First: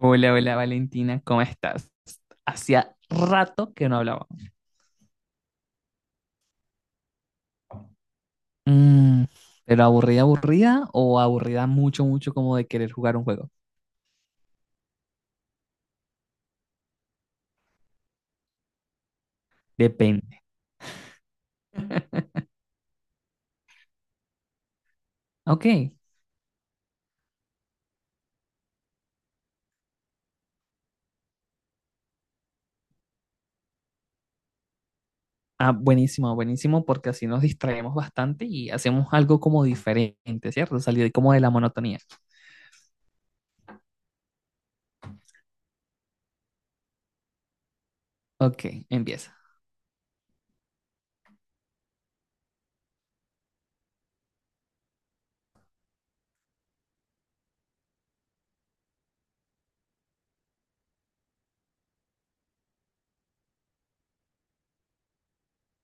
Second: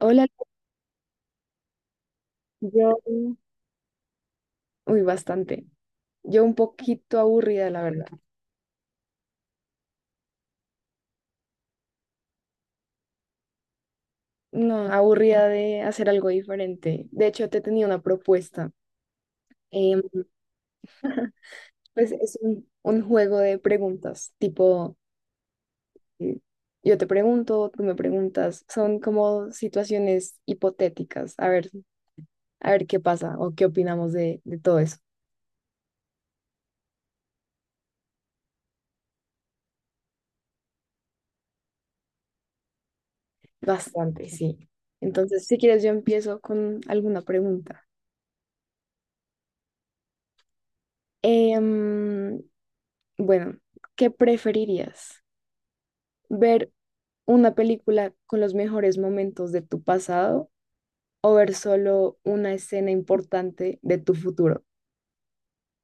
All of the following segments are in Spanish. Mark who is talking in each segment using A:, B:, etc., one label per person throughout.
A: Hola,
B: hola Valentina, ¿cómo estás?
A: yo,
B: Hacía rato que no hablábamos.
A: uy, bastante. Yo un poquito aburrida, la verdad.
B: Mm, ¿Pero aburrida, aburrida o aburrida mucho, mucho como de querer jugar un juego?
A: No, aburrida de hacer algo diferente. De hecho, te tenía una propuesta. Em,
B: Depende.
A: pues es un juego de preguntas, tipo,
B: Ok.
A: eh, yo te pregunto, tú me preguntas. Son como situaciones hipotéticas. A ver qué pasa o qué opinamos de todo eso.
B: Ah, buenísimo, buenísimo, porque así nos distraemos bastante y hacemos algo como diferente, ¿cierto? Salir como de la monotonía.
A: Bastante, sí. Entonces, si quieres, yo empiezo con alguna pregunta.
B: Ok, empieza.
A: Em, bueno, ¿qué preferirías? Ver una película con los mejores momentos de tu pasado o ver solo una escena importante de tu futuro.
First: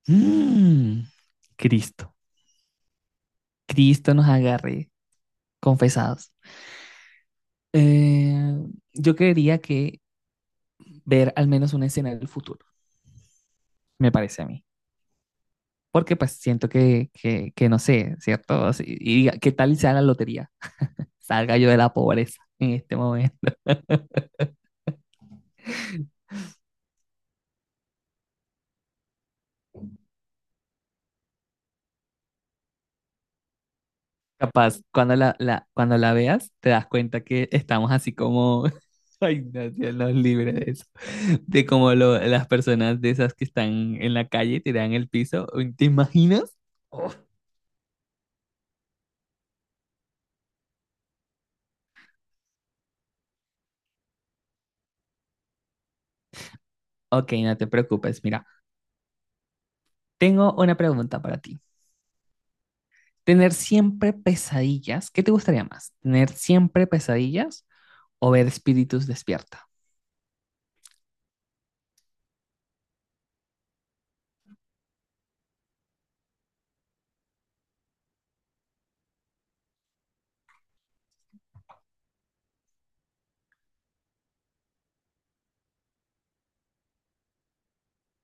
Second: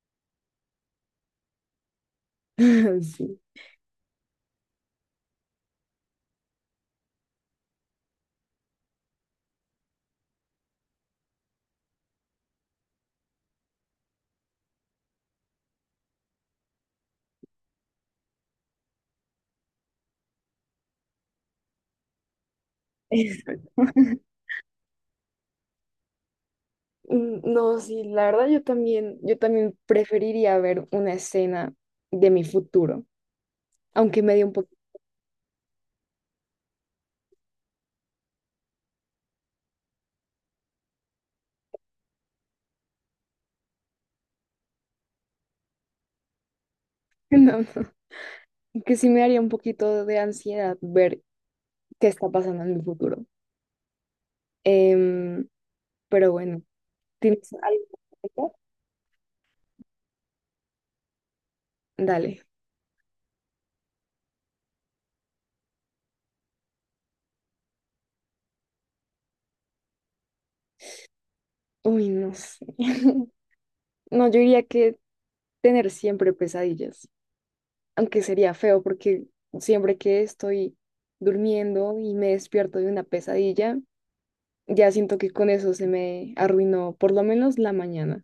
B: Mm, Cristo,
A: Sí.
B: Cristo nos agarre, confesados. Eh, yo quería que ver al menos una escena del futuro, me parece a mí. Porque pues siento que no sé, ¿cierto? Y diga, ¿qué tal sea la lotería? Salga yo de la pobreza en este momento.
A: Exacto. Mm, no, sí, la verdad yo también preferiría ver una escena de mi futuro, aunque me dio un poquito,
B: Capaz, cuando cuando la veas, te das cuenta que estamos así como, ay, no, Dios nos libre de eso, de como las personas de esas que están en la calle, tiradas en el piso. Uy, ¿te imaginas? Oh,
A: no, no, que sí me daría un poquito de ansiedad ver qué está pasando en mi futuro. Em, pero bueno,
B: ok,
A: ¿tienes
B: no te
A: algo
B: preocupes,
A: que
B: mira,
A: comentar?
B: tengo una pregunta para ti.
A: Dale.
B: ¿Tener siempre pesadillas? ¿Qué te gustaría más? ¿Tener siempre pesadillas o ver espíritus despierta?
A: Uy, no sé. No, yo diría que tener siempre pesadillas, aunque sería feo porque siempre que estoy durmiendo y me despierto de una pesadilla, ya siento que con eso se me arruinó por lo menos la mañana.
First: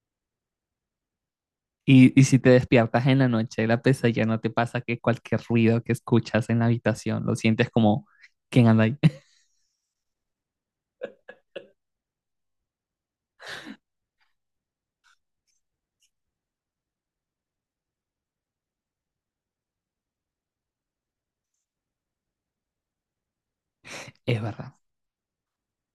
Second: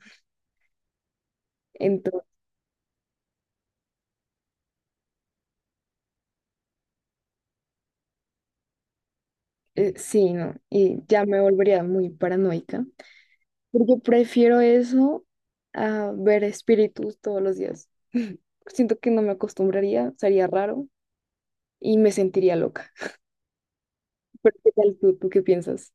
B: Y
A: Entonces,
B: si te despiertas en la noche de la pesadilla, ¿no te pasa que cualquier ruido que escuchas en la habitación lo sientes como quién anda ahí?
A: sí, no, y ya me volvería muy paranoica, porque prefiero eso a ver espíritus todos los días. Siento que no me acostumbraría, sería raro y me sentiría loca.
B: Es
A: Pero ¿qué
B: verdad,
A: tal tú? ¿Tú qué piensas?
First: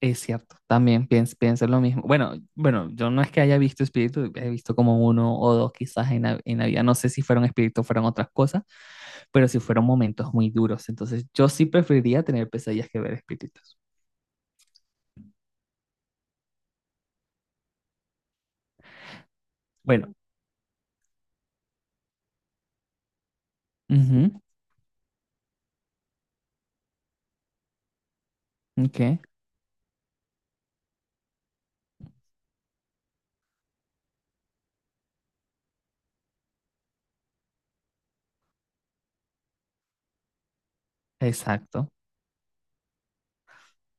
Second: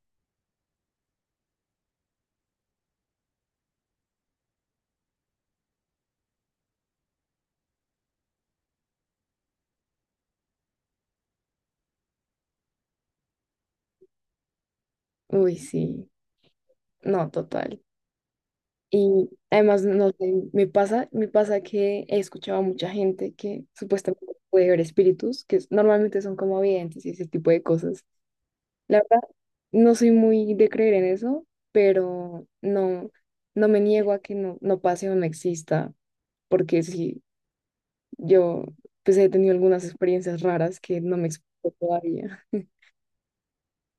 B: es cierto. También pienso, pienso lo mismo. Bueno, bueno, yo no es que haya visto espíritus, he visto como uno o dos quizás en en la vida. No sé si fueron espíritus, o fueron otras cosas, pero sí fueron momentos muy duros. Entonces, yo sí preferiría tener pesadillas que ver espíritus.
A: Uy, sí. No, total. Y además, no
B: Bueno,
A: sé, me pasa que he escuchado a mucha gente que supuestamente
B: ujú,
A: puede ver espíritus, que es- normalmente son como videntes y ese tipo de cosas. La
B: ok,
A: verdad, no soy muy de creer en eso, pero no, no me niego a que no, no pase o no exista, porque sí, yo pues he tenido algunas experiencias raras que no me explico
B: exacto.
A: todavía.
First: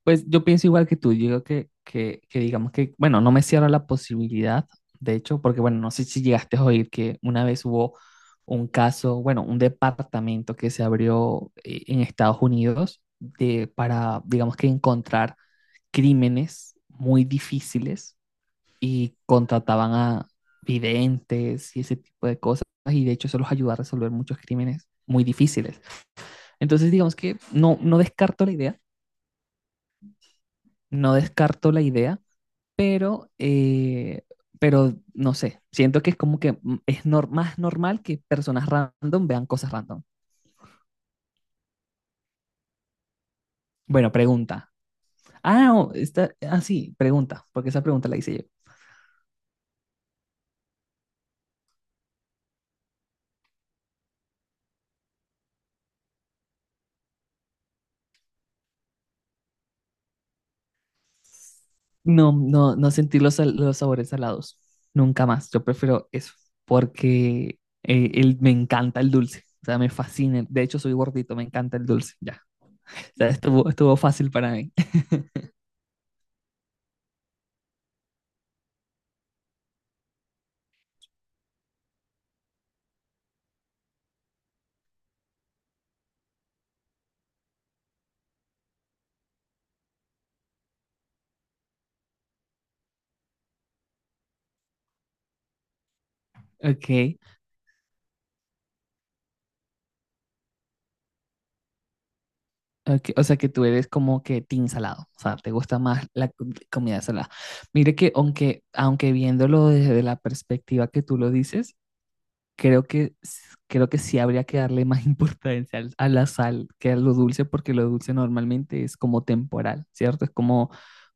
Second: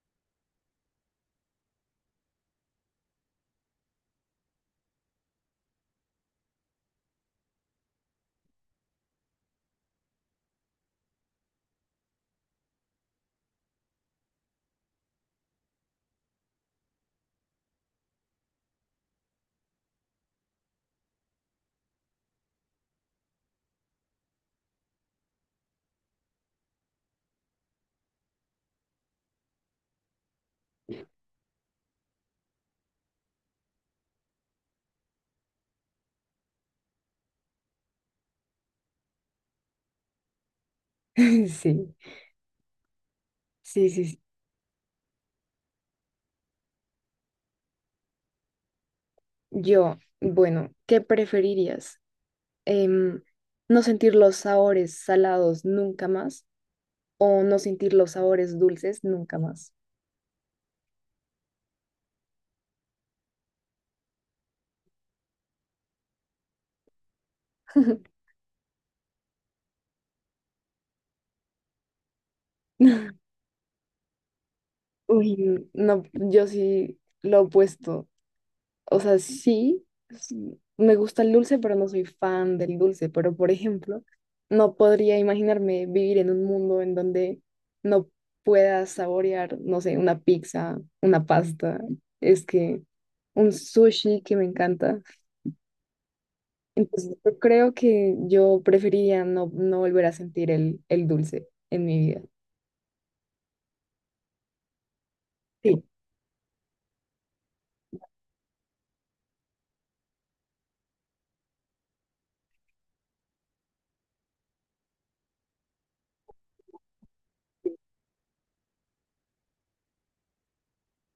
B: Pues yo pienso igual que tú, yo digo que digamos que, bueno, no me cierra la posibilidad, de hecho, porque bueno, no sé si llegaste a oír que una vez hubo un caso, bueno, un departamento que se abrió en Estados Unidos de, para, digamos que encontrar crímenes muy difíciles y contrataban a videntes y ese tipo de cosas, y de hecho eso los ayudó a resolver muchos crímenes muy difíciles. Entonces, digamos que no, no descarto la idea, no descarto la idea pero, eh, pero no sé, siento que es como que es más normal que personas random vean cosas random.
A: Sí, sí, sí,
B: Bueno,
A: sí.
B: pregunta. Ah, no, está, ah, sí, pregunta, porque esa pregunta la hice yo.
A: Yo, bueno, ¿qué preferirías? em, no sentir los sabores salados nunca más o no sentir los sabores dulces nunca más.
B: No, no, no sentir los sabores salados, nunca más. Yo prefiero eso, porque me encanta el dulce, o sea, me fascina. De hecho, soy gordito, me encanta el dulce, ya. O sea, estuvo fácil para mí.
A: Uy, no, yo sí lo opuesto. O sea, sí, sí, me gusta el dulce, pero no soy fan del dulce. Pero, por ejemplo, no podría imaginarme vivir en un mundo en donde no pueda saborear, no sé, una pizza, una pasta, es que un sushi que me encanta. Entonces,
B: Ok.
A: yo creo que yo preferiría no, no volver a sentir el dulce en mi vida.
B: Ok, o sea que tú eres como que team salado, o sea, te gusta
A: Sí,
B: más la comida salada. Mire que aunque viéndolo desde la perspectiva que tú lo dices, creo que, creo que sí habría que darle más importancia a la sal que a lo dulce, porque lo dulce normalmente es como temporal, ¿cierto? Es como,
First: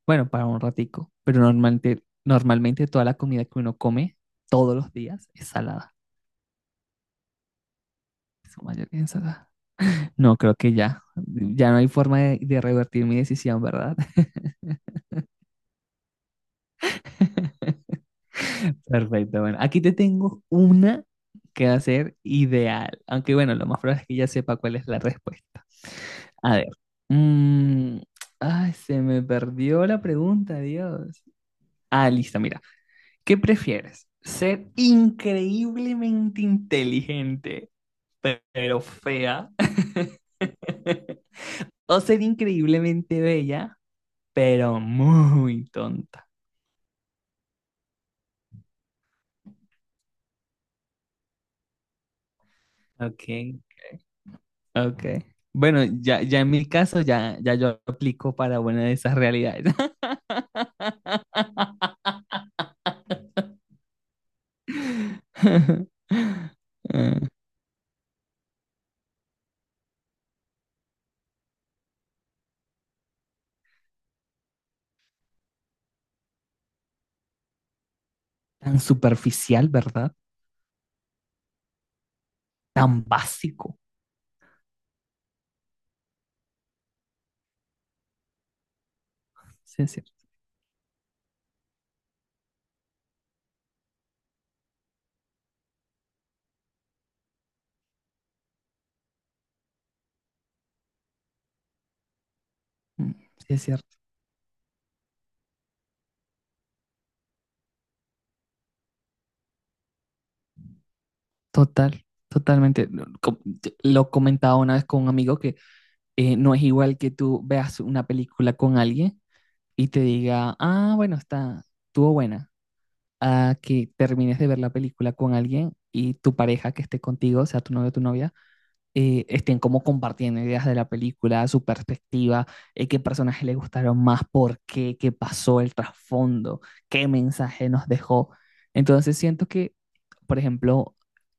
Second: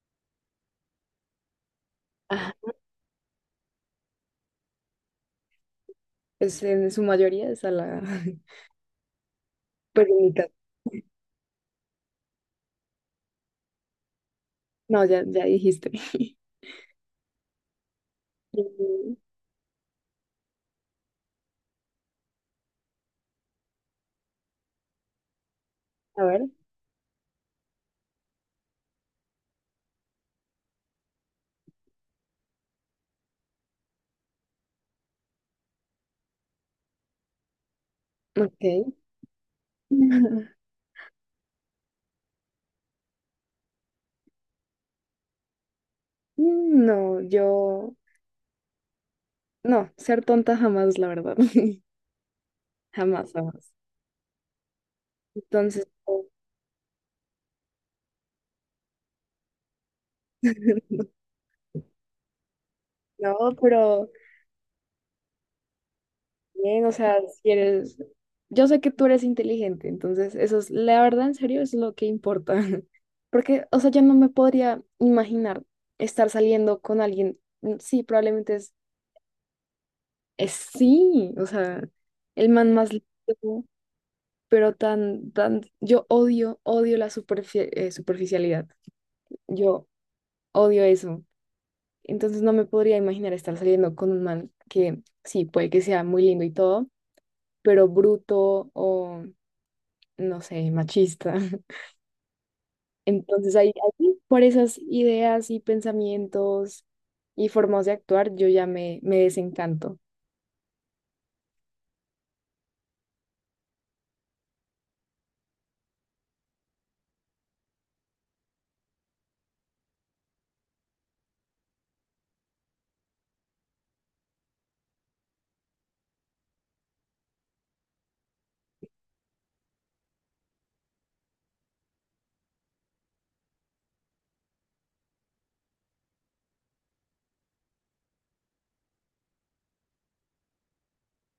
B: bueno, para un ratico, pero normalmente,
A: ajá.
B: normalmente toda la comida que uno come todos los días es salada,
A: Es en su mayoría es a la...
B: su mayoría es salada.
A: Pues en mi
B: No,
A: caso.
B: creo que ya, ya no hay forma de revertir mi decisión, ¿verdad?
A: No, ya, ya dijiste. Mm,
B: Perfecto, bueno, aquí te tengo una que va a ser ideal, aunque bueno, lo más probable es que ya sepa cuál es la respuesta.
A: a ver.
B: A ver, mm, ay, se me perdió la pregunta, Dios. Ah, listo, mira, ¿qué prefieres? ¿Ser increíblemente inteligente,
A: Ok.
B: pero fea? ¿O ser increíblemente bella, pero muy tonta?
A: No, yo... No, ser tonta jamás, la verdad.
B: Ok.
A: Jamás, jamás.
B: Ok. Bueno,
A: Entonces,
B: ya, ya en mi caso, ya, ya yo aplico para buena de esas realidades.
A: no, pero bien, o sea,
B: Ah,
A: si eres, yo sé que tú eres inteligente, entonces eso es, la verdad, en serio, es lo que importa. Porque, o sea, yo no me podría imaginar estar saliendo con alguien, mm, sí, probablemente
B: tan superficial, ¿verdad?
A: es sí, o sea, el man más
B: Tan
A: lindo,
B: básico.
A: pero tan, tan, yo odio, odio la superfi- superficialidad,
B: Sí,
A: yo
B: es cierto.
A: odio eso. Entonces no me podría imaginar estar saliendo con un man que sí, puede que sea muy lindo y todo, pero bruto o no sé, machista.
B: Mm, sí,
A: Entonces
B: es
A: ahí,
B: cierto.
A: ahí, por esas ideas y pensamientos y formas de actuar, yo ya me desencanto
B: Total, totalmente. No, lo comentaba una vez con un amigo que no es igual que tú veas una película con alguien y te diga, ah, bueno, está, estuvo buena. A que termines de ver la película con alguien y tu pareja que esté contigo, sea tu novio o tu novia, estén como compartiendo ideas de la película, su perspectiva, qué personajes le gustaron más, por qué, qué pasó, el trasfondo, qué mensaje nos dejó. Entonces siento que, por ejemplo,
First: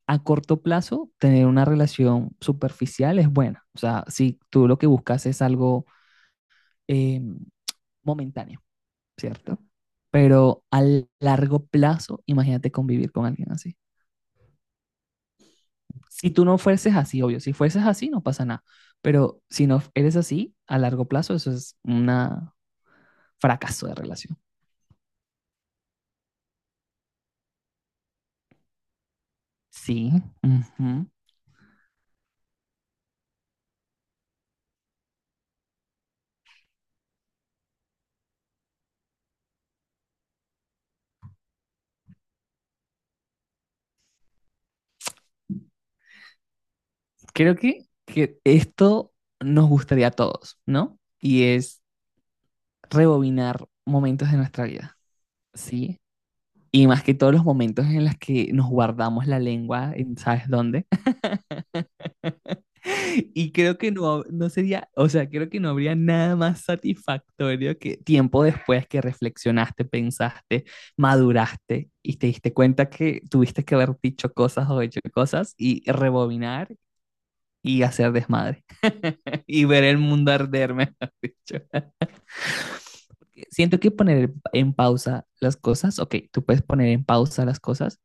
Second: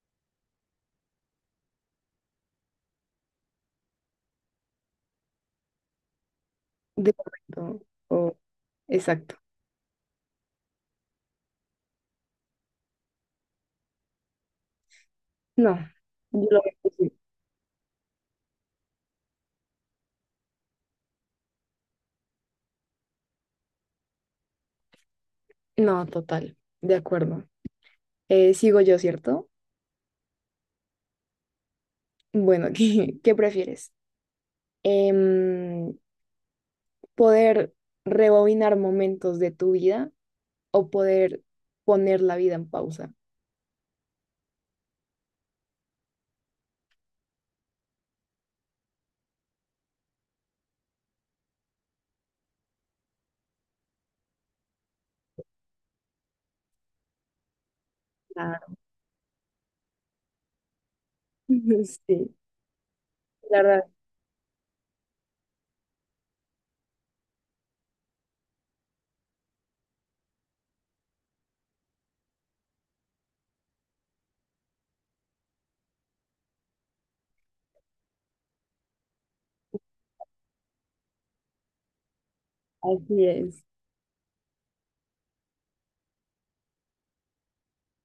B: a corto plazo, tener una relación superficial es buena. O sea, si tú lo que buscas es algo
A: de
B: eh,
A: momento. O,
B: momentáneo,
A: exacto.
B: ¿cierto? Pero a largo plazo, imagínate convivir con alguien así.
A: No,
B: Si tú
A: yo
B: no
A: lo veo
B: fuerces
A: así.
B: así, obvio, si fuerces así no pasa nada, pero si no eres así, a largo plazo eso es un fracaso de relación.
A: No, total, de acuerdo. Sigo yo, ¿cierto?
B: Sí. Ujú.
A: Bueno, ¿qué, qué prefieres? Em, ¿Poder rebobinar momentos de tu vida o poder poner la vida en pausa?
B: Creo que esto nos gustaría a todos, ¿no? Y es rebobinar momentos de nuestra vida, ¿sí? Y más que todos los momentos en los que
A: Claro.
B: nos guardamos la lengua, en ¿sabes dónde?
A: Sí,
B: Y
A: la
B: creo
A: verdad,
B: que no, no sería, o sea, creo que no habría nada más satisfactorio que tiempo después que reflexionaste, pensaste, maduraste y te diste cuenta que tuviste que haber dicho cosas o hecho cosas y rebobinar y hacer desmadre y ver el mundo arder, mejor dicho.
A: así es.
B: Siento que poner en pausa las cosas, ok, tú puedes poner en pausa las cosas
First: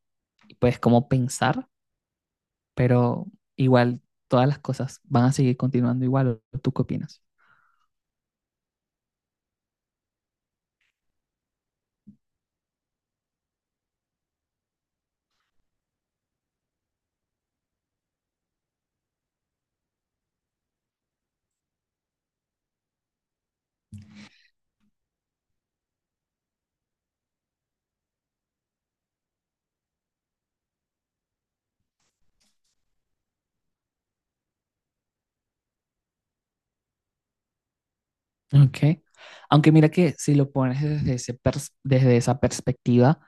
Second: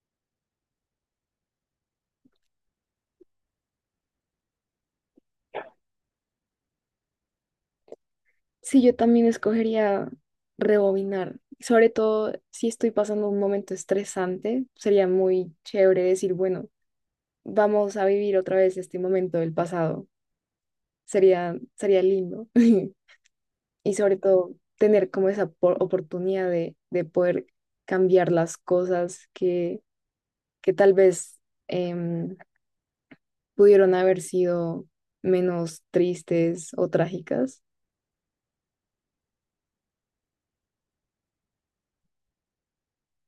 B: y puedes como pensar, pero igual todas las cosas van a seguir continuando igual. ¿Tú qué opinas?
A: Sí, yo también escogería rebobinar, sobre todo si estoy pasando un momento estresante, sería muy chévere decir, bueno, vamos a vivir otra vez este momento del pasado. Sería, sería lindo. Y sobre todo tener como esa por- oportunidad de poder cambiar las cosas que tal vez em, pudieron haber sido menos tristes o trágicas.
B: Ok. Aunque mira que si lo pones desde ese desde esa perspectiva,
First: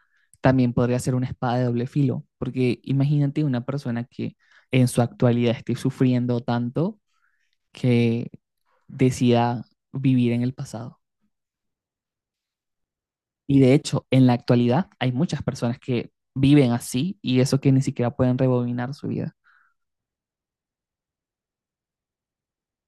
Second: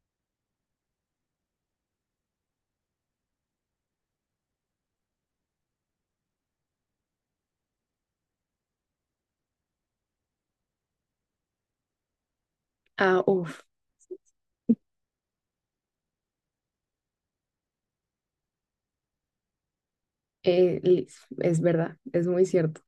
B: también podría ser una espada de doble filo, porque imagínate una persona que en su actualidad esté sufriendo tanto que decida vivir en el pasado.
A: Ah,
B: Y
A: uff,
B: de hecho, en la actualidad hay muchas personas que viven así y eso que ni siquiera pueden rebobinar su vida.
A: es verdad, es muy cierto.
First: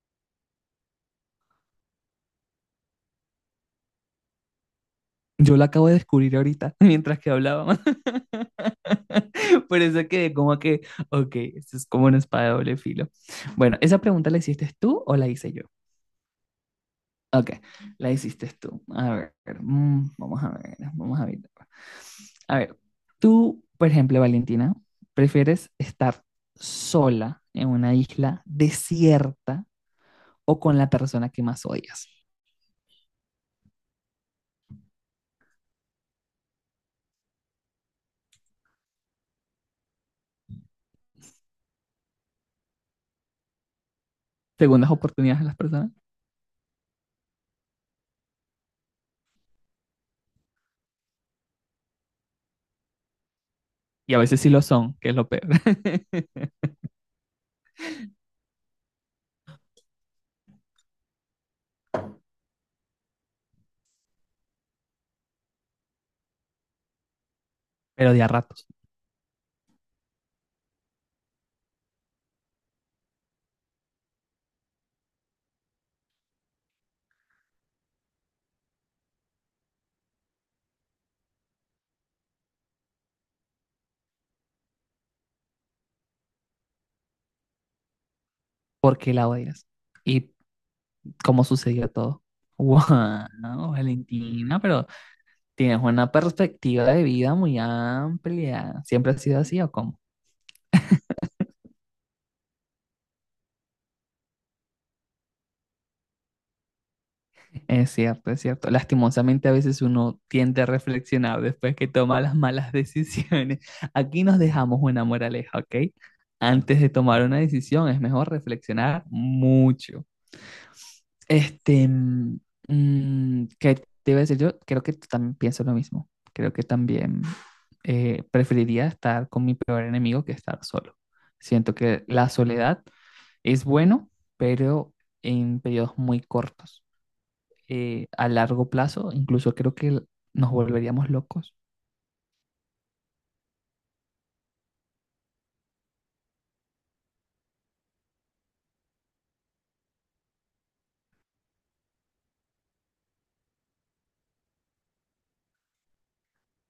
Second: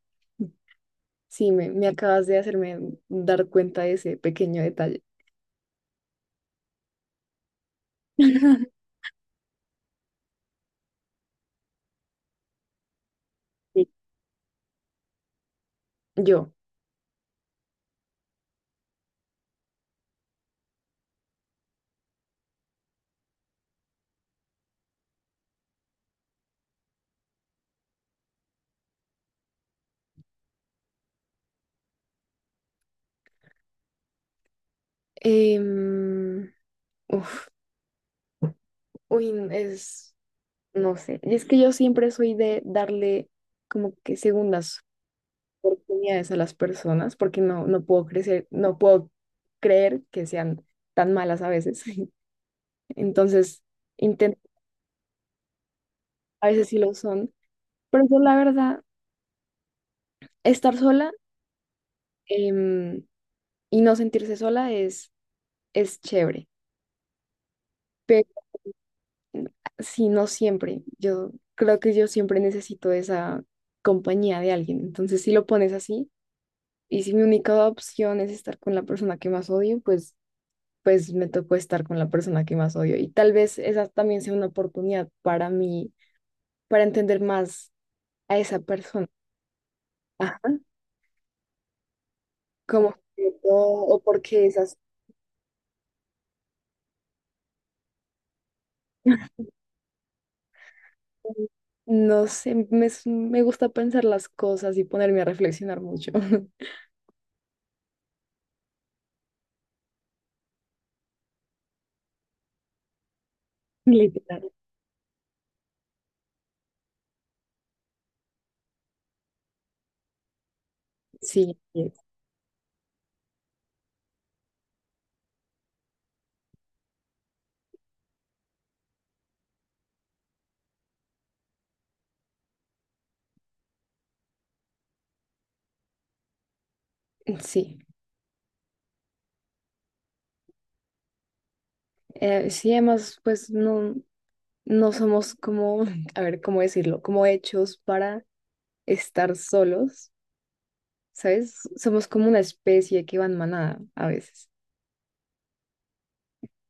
A: Sí, me acabas de hacerme dar cuenta de ese pequeño detalle.
B: Yo lo acabo de descubrir ahorita mientras que hablaba. Por eso quedé como que, ok, esto es como una espada de doble filo. Bueno,
A: Sí.
B: ¿esa pregunta la hiciste tú o la hice yo?
A: Yo,
B: Ok, la hiciste tú. A ver, vamos a ver, vamos a ver. A ver, tú, por ejemplo, Valentina, ¿prefieres estar sola en una isla desierta o con la persona que más odias?
A: em, uf, uy, n- es, no sé, es que yo siempre soy de darle como que segundas
B: Segundas oportunidades a las personas.
A: oportunidades a las personas porque no, no puedo crecer, no puedo creer que sean tan malas a veces. Entonces,
B: Y a
A: intento,
B: veces sí lo son, que es lo peor.
A: a veces sí lo son, pero yo la verdad, estar sola, em, y no sentirse sola es chévere,
B: Pero de
A: pero
B: a ratos,
A: si no siempre, yo creo que yo siempre necesito esa compañía de alguien. Entonces, si lo pones así y si mi única opción es estar con la persona que más odio, pues pues me tocó estar con la persona que más odio. Y tal vez esa también sea una oportunidad para mí, para entender más a esa persona.
B: porque la odias. Y
A: Ajá.
B: cómo sucedió todo.
A: Como
B: Wow,
A: o porque
B: Valentina,
A: esas,
B: pero tienes una perspectiva de vida muy amplia. ¿Siempre ha sido así o cómo?
A: no sé, s- me gusta pensar las cosas y ponerme a reflexionar mucho.
B: Es cierto, es cierto. Lastimosamente a veces uno tiende a reflexionar después que toma las malas decisiones. Aquí nos
A: Literal.
B: dejamos una moraleja, ¿ok? Antes de tomar una decisión es mejor reflexionar mucho.
A: Sí,
B: Este,
A: sí.
B: mm, ¿Qué te iba a decir yo? Creo que también pienso lo mismo. Creo que también preferiría estar con mi peor enemigo que estar solo. Siento que la soledad es bueno, pero en periodos muy cortos.
A: Sí,
B: A largo plazo, incluso creo que nos volveríamos locos.
A: eh, sí, además, pues no, no somos como, a ver, ¿cómo decirlo? Como hechos para estar solos. ¿Sabes? Somos como una especie que va en manada a veces.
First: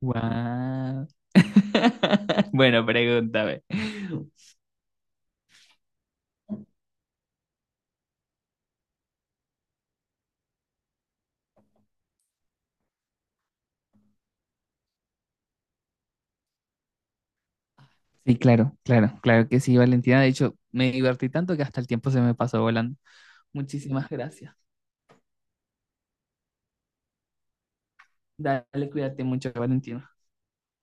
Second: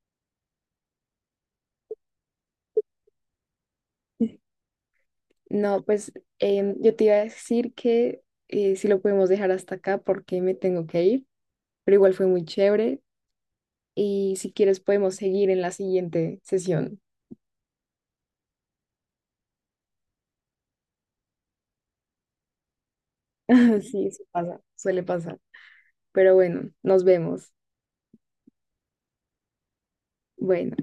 B: Guau. Bueno, pregúntame.
A: No, pues yo te iba a decir que si lo podemos dejar hasta acá porque me tengo que ir, pero igual fue muy chévere y si quieres podemos seguir en la siguiente sesión.
B: Sí, claro, claro, claro que sí, Valentina. De hecho, me divertí tanto que hasta el tiempo se me pasó volando.
A: Sí,
B: Muchísimas
A: eso
B: gracias.
A: pasa, suele pasar. Pero bueno, nos vemos.
B: Dale, cuídate mucho, Valentina.
A: Bueno.